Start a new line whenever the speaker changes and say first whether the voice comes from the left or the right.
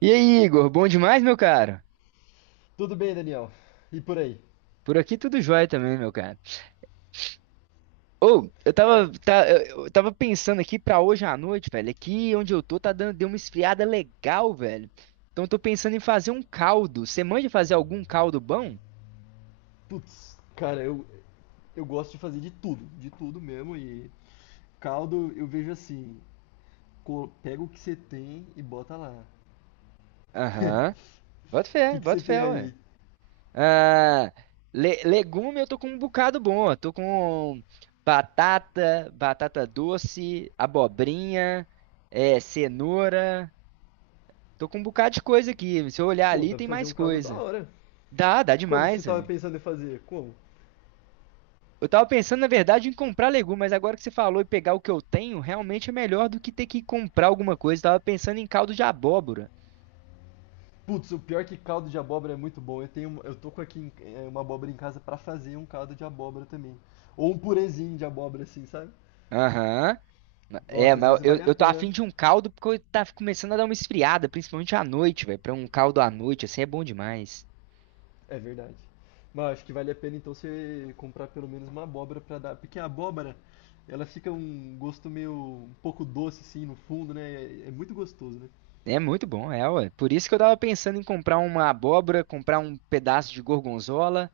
right: E aí, Igor, bom demais, meu cara?
left: Tudo bem, Daniel? E por aí?
right: Por aqui tudo jóia também, meu cara. Ou, eu
left: Cara,
right: tava, eu tava pensando aqui pra hoje à noite, velho. Aqui onde eu tô deu uma esfriada legal, velho. Então eu tô pensando em fazer um caldo. Você manja fazer algum caldo bom?
left: putz, cara, eu gosto de fazer de tudo mesmo. E caldo eu vejo assim: pega o que você tem e bota lá.
right: Aham.
left: O que que você
right: Bota fé,
left: tem
right: ué.
left: aí?
right: Ah, legume eu tô com um bocado bom. Eu tô com batata, batata doce, abobrinha, é, cenoura. Tô com um bocado de coisa aqui. Se eu olhar
left: Pô,
right: ali,
left: dá
right: tem
left: pra fazer
right: mais
left: um caldo da
right: coisa.
left: hora.
right: Dá, dá
left: Como que você
right: demais,
left: tava
right: velho.
left: pensando em fazer? Como?
right: Eu tava pensando, na verdade, em comprar legumes, mas agora que você falou e pegar o que eu tenho, realmente é melhor do que ter que comprar alguma coisa. Eu tava pensando em caldo de abóbora.
left: Putz, o pior é que caldo de abóbora é muito bom. Eu tenho, uma- eu tô com aqui em- é, uma abóbora em casa pra fazer um caldo de abóbora também. Ou um purezinho de abóbora, assim, sabe?
right: Aham. É,
left: Nossa, às
right: mas
left: vezes
right: eu,
left: vale a
right: eu tô
left: pena.
right: afim de um caldo porque eu tá começando a dar uma esfriada, principalmente à noite, velho. Pra um caldo à noite, assim, é bom demais.
left: É verdade. Mas acho que vale a pena então você comprar pelo menos uma abóbora pra dar, porque ela fica um gosto meio um pouco doce assim no fundo, né? É, é muito gostoso, né?
right: É muito bom, é, ué. Por isso que eu tava pensando em comprar uma abóbora, comprar um pedaço de gorgonzola.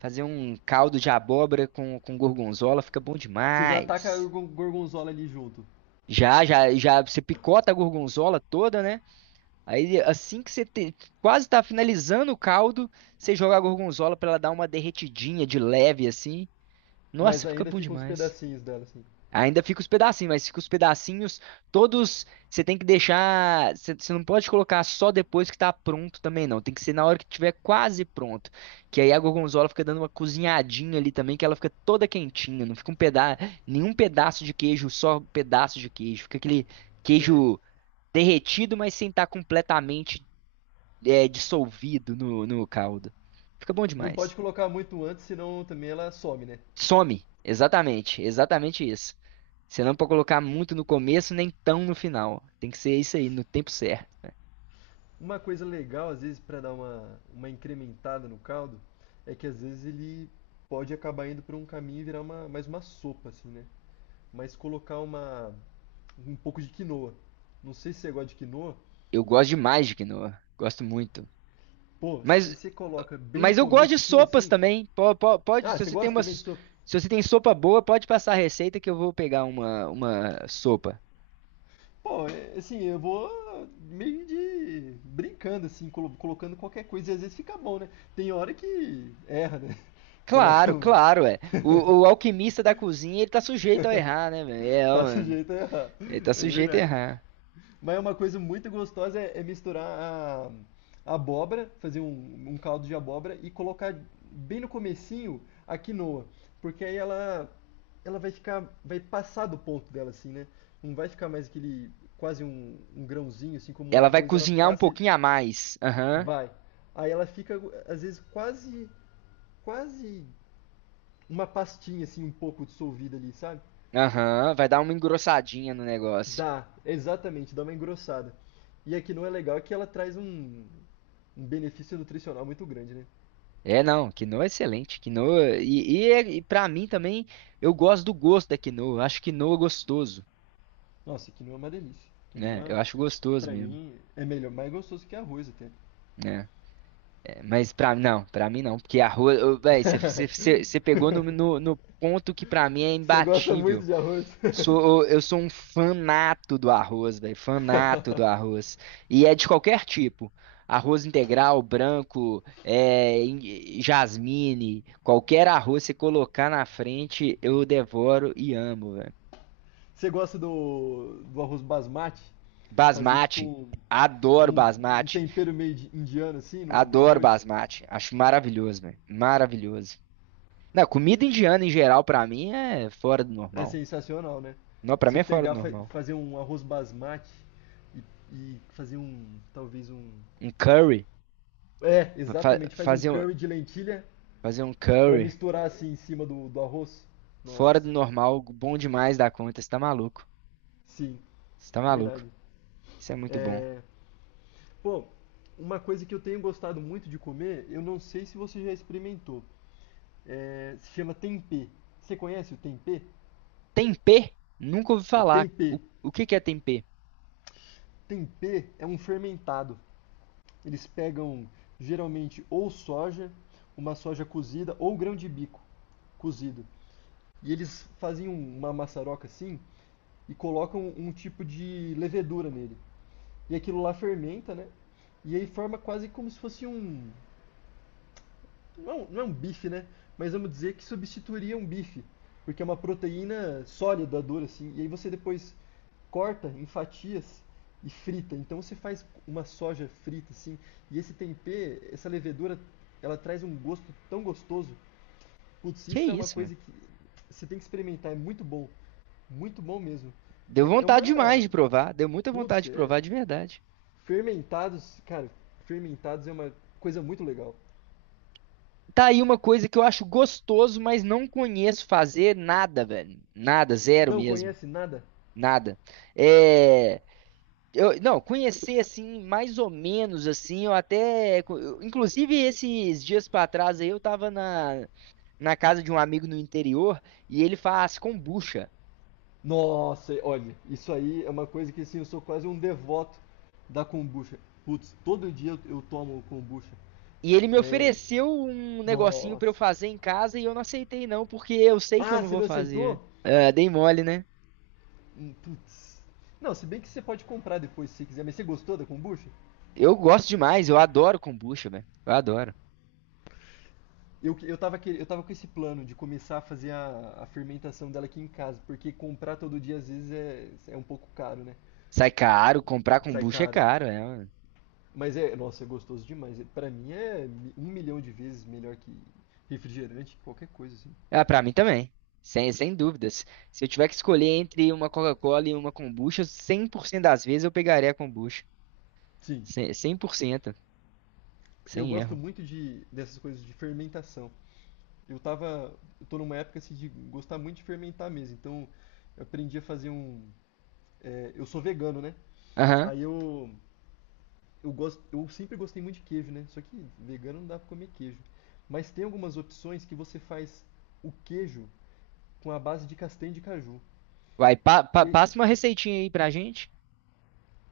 right: Fazer um caldo de abóbora com gorgonzola fica bom
left: Você já taca a
right: demais.
left: gorgonzola ali junto,
right: Já, já, já, você picota a gorgonzola toda, né? Aí, quase tá finalizando o caldo, você joga a gorgonzola pra ela dar uma derretidinha de leve, assim. Nossa,
left: mas
right: fica
left: ainda
right: bom
left: fica uns
right: demais.
left: pedacinhos dela assim.
right: Ainda fica os pedacinhos, mas fica os pedacinhos todos. Você tem que deixar. Você não pode colocar só depois que tá pronto também, não. Tem que ser na hora que tiver quase pronto. Que aí a gorgonzola fica dando uma cozinhadinha ali também, que ela fica toda quentinha. Não fica um pedaço, nenhum pedaço de queijo, só pedaço de queijo. Fica aquele
left: Sei.
right: queijo derretido, mas sem estar completamente é, dissolvido no caldo. Fica bom
left: Não pode
right: demais.
left: colocar muito antes, senão também ela some, né?
right: Some. Exatamente. Exatamente isso. Você não pode colocar muito no começo, nem tão no final. Tem que ser isso aí, no tempo certo.
left: Uma coisa legal às vezes para dar uma incrementada no caldo é que às vezes ele pode acabar indo pra um caminho e virar mais uma sopa assim, né? Mas colocar uma um pouco de quinoa. Não sei se você gosta de quinoa.
right: Eu gosto demais de quinoa. Gosto muito.
left: Pô, se
right: Mas,
left: você coloca bem no
right: mas eu gosto de
left: comecinho
right: sopas
left: assim.
right: também. Pode,
left: Ah,
right: se
left: você
right: você tem
left: gosta
right: uma,
left: também disso.
right: se você tem sopa boa, pode passar a receita que eu vou pegar uma sopa.
left: Pô, é, assim, eu vou meio de brincando assim, colocando qualquer coisa e às vezes fica bom, né? Tem hora que erra, né? Coloca
right: Claro,
left: um...
right: claro, é. O alquimista da cozinha, ele tá sujeito a errar, né, velho? É,
left: Tá
right: ó,
left: sujeito a errar.
right: ele tá
left: É
right: sujeito a
left: verdade.
right: errar.
left: Mas é uma coisa muito gostosa é, é misturar a abóbora, fazer um caldo de abóbora e colocar bem no comecinho a quinoa, porque aí ela vai ficar, vai passar do ponto dela assim, né? Não vai ficar mais aquele quase um grãozinho assim como um
right: Ela vai
left: arroz, ela
right: cozinhar um
left: passa e
right: pouquinho a mais. Aham.
left: vai. Aí ela fica às vezes quase uma pastinha assim um pouco dissolvida ali, sabe?
right: Aham, vai dar uma engrossadinha no negócio.
left: Dá, exatamente, dá uma engrossada. E a quinoa é legal é que ela traz um benefício nutricional muito grande, né?
right: É, não, quinoa é excelente. Quinoa. E para mim também, eu gosto do gosto da quinoa. Eu Acho quinoa gostoso,
left: Nossa, quinoa é uma delícia.
right: né? Eu
left: Quinoa,
right: acho gostoso
left: pra
right: mesmo,
left: mim, é melhor, mais gostoso que arroz até.
right: né? É, mas pra não, pra mim não. Porque arroz. Ô, Véi, você pegou no, no, no ponto que pra mim é
left: Você gosta muito
right: imbatível.
left: de arroz?
right: Sou, eu sou um fanato do arroz, velho, fanato do arroz. E é de qualquer tipo. Arroz integral, branco, é, jasmine, qualquer arroz você colocar na frente, eu devoro e amo, velho.
left: Você gosta do, do arroz basmati? Fazer
right: Basmati,
left: tipo
right: adoro
left: um, um
right: basmati,
left: tempero meio indiano assim no, no
right: adoro
left: arroz?
right: basmati. Acho maravilhoso, velho, maravilhoso. Não, comida indiana em geral pra mim é fora do
left: É
right: normal.
left: sensacional, né?
right: Não, pra
left: Se
right: mim é fora do
left: pegar,
right: normal.
left: fazer um arroz basmati e, e fazer um, talvez um.
right: Um curry,
left: É,
right: fa-
left: exatamente, faz um
right: fazer um,
left: curry de lentilha
right: fazer um
left: pra
right: curry.
left: misturar assim em cima do, do arroz.
right: Fora
left: Nossa,
right: do
left: cara.
right: normal, bom demais da conta. Você tá maluco.
left: Sim,
right: Você tá maluco.
left: verdade.
right: Isso é muito bom.
left: É, pô, uma coisa que eu tenho gostado muito de comer, eu não sei se você já experimentou. É, se chama tempê. Você conhece o tempê?
right: Tempê? Nunca ouvi
left: É
right: falar.
left: tempê.
right: O que que é tempê?
left: Tempê é um fermentado. Eles pegam geralmente ou soja, uma soja cozida, ou grão de bico cozido. E eles fazem uma maçaroca assim e colocam um tipo de levedura nele. E aquilo lá fermenta, né? E aí forma quase como se fosse um. Não é um, não é um bife, né? Mas vamos dizer que substituiria um bife. Porque é uma proteína sólida, dura, assim. E aí você depois corta em fatias e frita. Então você faz uma soja frita assim, e esse tempê, essa levedura, ela traz um gosto tão gostoso. Putz,
right: Que
left: isso é uma
right: isso,
left: coisa
right: mano?
left: que você tem que experimentar, é muito bom. Muito bom mesmo.
right: Deu
left: É, é
right: vontade demais
left: uma.
right: de provar. Deu muita vontade
left: Putz,
right: de
left: é-
right: provar de verdade.
left: Fermentados, cara, fermentados é uma coisa muito legal.
right: Tá aí uma coisa que eu acho gostoso, mas não conheço fazer nada, velho. Nada, zero
left: Não
right: mesmo.
left: conhece nada?
right: Nada. É. Eu, não, conhecer assim, mais ou menos assim, eu até. Inclusive, esses dias pra trás aí, eu tava na, na casa de um amigo no interior e ele faz kombucha.
left: Nossa, olha, isso aí é uma coisa que assim, eu sou quase um devoto da kombucha. Putz, todo dia eu tomo kombucha.
right: E ele me
left: É,
right: ofereceu um negocinho pra eu
left: nossa.
right: fazer em casa e eu não aceitei não, porque eu sei que eu
left: Ah,
right: não
left: você
right: vou
left: não
right: fazer.
left: aceitou?
right: Ah, dei mole, né?
left: Putz. Não, se bem que você pode comprar depois se você quiser, mas você gostou da kombucha?
right: Eu gosto demais, eu adoro kombucha, velho. Eu adoro.
left: Eu, que- eu tava, quer- eu tava com esse plano de começar a fazer a fermentação dela aqui em casa, porque comprar todo dia às vezes é, é um pouco caro, né?
right: Sai caro, comprar
left: Sai
right: kombucha é
left: caro.
right: caro, é. Ué.
left: Mas é, nossa, é gostoso demais. Pra mim é um milhão de vezes melhor que refrigerante, qualquer coisa assim.
right: Ah, pra mim também. Sem, sem dúvidas. Se eu tiver que escolher entre uma Coca-Cola e uma kombucha, 100% das vezes eu pegaria a kombucha.
left: Sim,
right: 100%,
left: eu
right: sem
left: gosto
right: erro.
left: muito de dessas coisas de fermentação. Eu tô numa época assim, de gostar muito de fermentar mesmo, então eu aprendi a fazer eu sou vegano, né?
right: Aham.
left: Aí eu gosto, eu sempre gostei muito de queijo, né? Só que vegano não dá pra comer queijo. Mas tem algumas opções que você faz o queijo com a base de castanha de caju.
right: Vai,
left: E aí,
right: passa uma receitinha aí pra gente.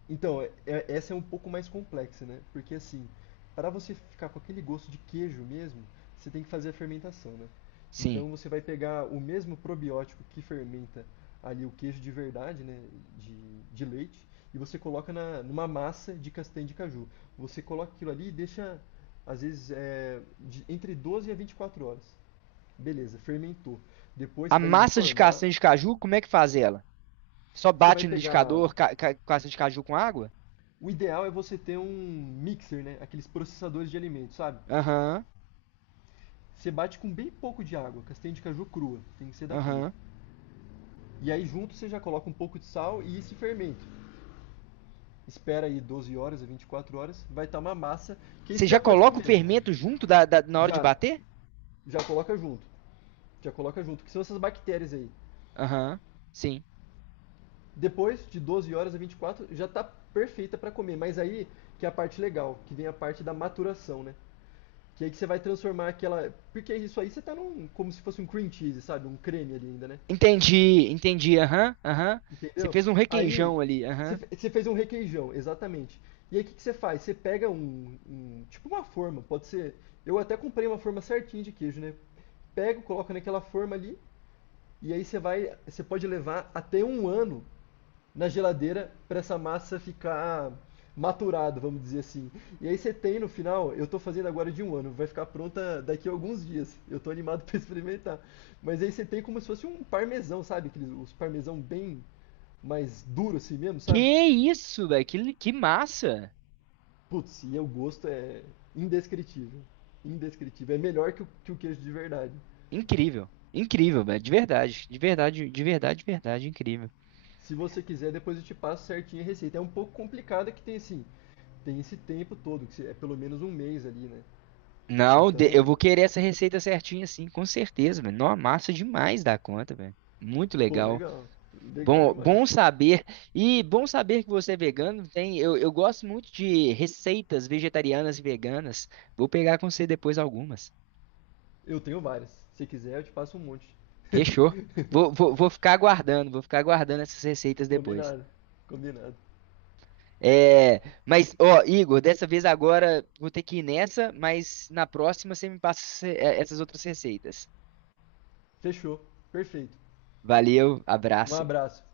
left: então, essa é um pouco mais complexa, né? Porque assim, para você ficar com aquele gosto de queijo mesmo, você tem que fazer a fermentação, né?
right: Sim.
left: Então você vai pegar o mesmo probiótico que fermenta ali o queijo de verdade, né? De, de leite, e você coloca numa massa de castanha de caju. Você coloca aquilo ali e deixa, às vezes, entre 12 a 24 horas. Beleza, fermentou. Depois
right: A
left: você vai
right: massa de
left: informar.
right: castanha de caju, como é que faz ela? Só
left: Você vai
right: bate no
left: pegar.
right: liquidificador castanha de caju com água?
left: O ideal é você ter um mixer, né? Aqueles processadores de alimentos, sabe?
right: Aham,
left: Você bate com bem pouco de água, castanha de caju crua, tem que ser da crua.
right: aham.
left: E aí junto você já coloca um pouco de sal e esse fermento. Espera aí 12 horas a 24 horas, vai estar uma massa que aí
right: Você
left: você já
right: já
left: pode
right: coloca o
left: comer.
right: fermento junto da, na hora de
left: Já,
right: bater?
left: já coloca junto. Já coloca junto, que são essas bactérias aí.
right: Aham, sim.
left: Depois de 12 horas a 24 já tá perfeita para comer, mas aí que é a parte legal, que vem a parte da maturação, né? Que aí que você vai transformar aquela. Porque isso aí você tá num. Como se fosse um cream cheese, sabe? Um creme ali ainda, né?
right: Entendi, entendi, aham, aham. Você
left: Entendeu?
right: fez um
left: Aí.
right: requeijão ali, aham.
left: Você fez um requeijão, exatamente. E aí o que que você faz? Você pega tipo uma forma, pode ser. Eu até comprei uma forma certinha de queijo, né? Pega, coloca naquela forma ali. E aí você vai. Você pode levar até um ano na geladeira para essa massa ficar maturada, vamos dizer assim. E aí você tem no final, eu tô fazendo agora de um ano, vai ficar pronta daqui a alguns dias. Eu tô animado para experimentar. Mas aí você tem como se fosse um parmesão, sabe? Aqueles, os parmesão bem mais duro assim mesmo, sabe?
right: Que isso, velho, que, que massa!
left: Putz, e o gosto é indescritível. Indescritível. É melhor que que o queijo de verdade.
right: Incrível, incrível, velho, de verdade, de verdade, de verdade, de verdade, incrível.
left: Se você quiser, depois eu te passo certinho a receita. É um pouco complicada que tem assim, tem esse tempo todo, que é pelo menos um mês ali, né?
right: Não, eu
left: Então,
right: vou querer essa receita certinha, sim, com certeza, velho. Nossa, massa demais da conta, velho. Muito
left: pô,
right: legal.
left: legal. Legal
right: Bom,
left: demais.
right: bom saber. E bom saber que você é vegano. Tem, eu gosto muito de receitas vegetarianas e veganas. Vou pegar com você depois algumas.
left: Eu tenho várias. Se quiser, eu te passo um monte.
right: Fechou. Vou ficar aguardando, vou ficar aguardando essas receitas depois.
left: Combinado. Combinado.
right: É, mas, ó, Igor, dessa vez agora vou ter que ir nessa, mas na próxima você me passa essas outras receitas.
left: Fechou. Perfeito.
right: Valeu,
left: Um
right: abraço.
left: abraço.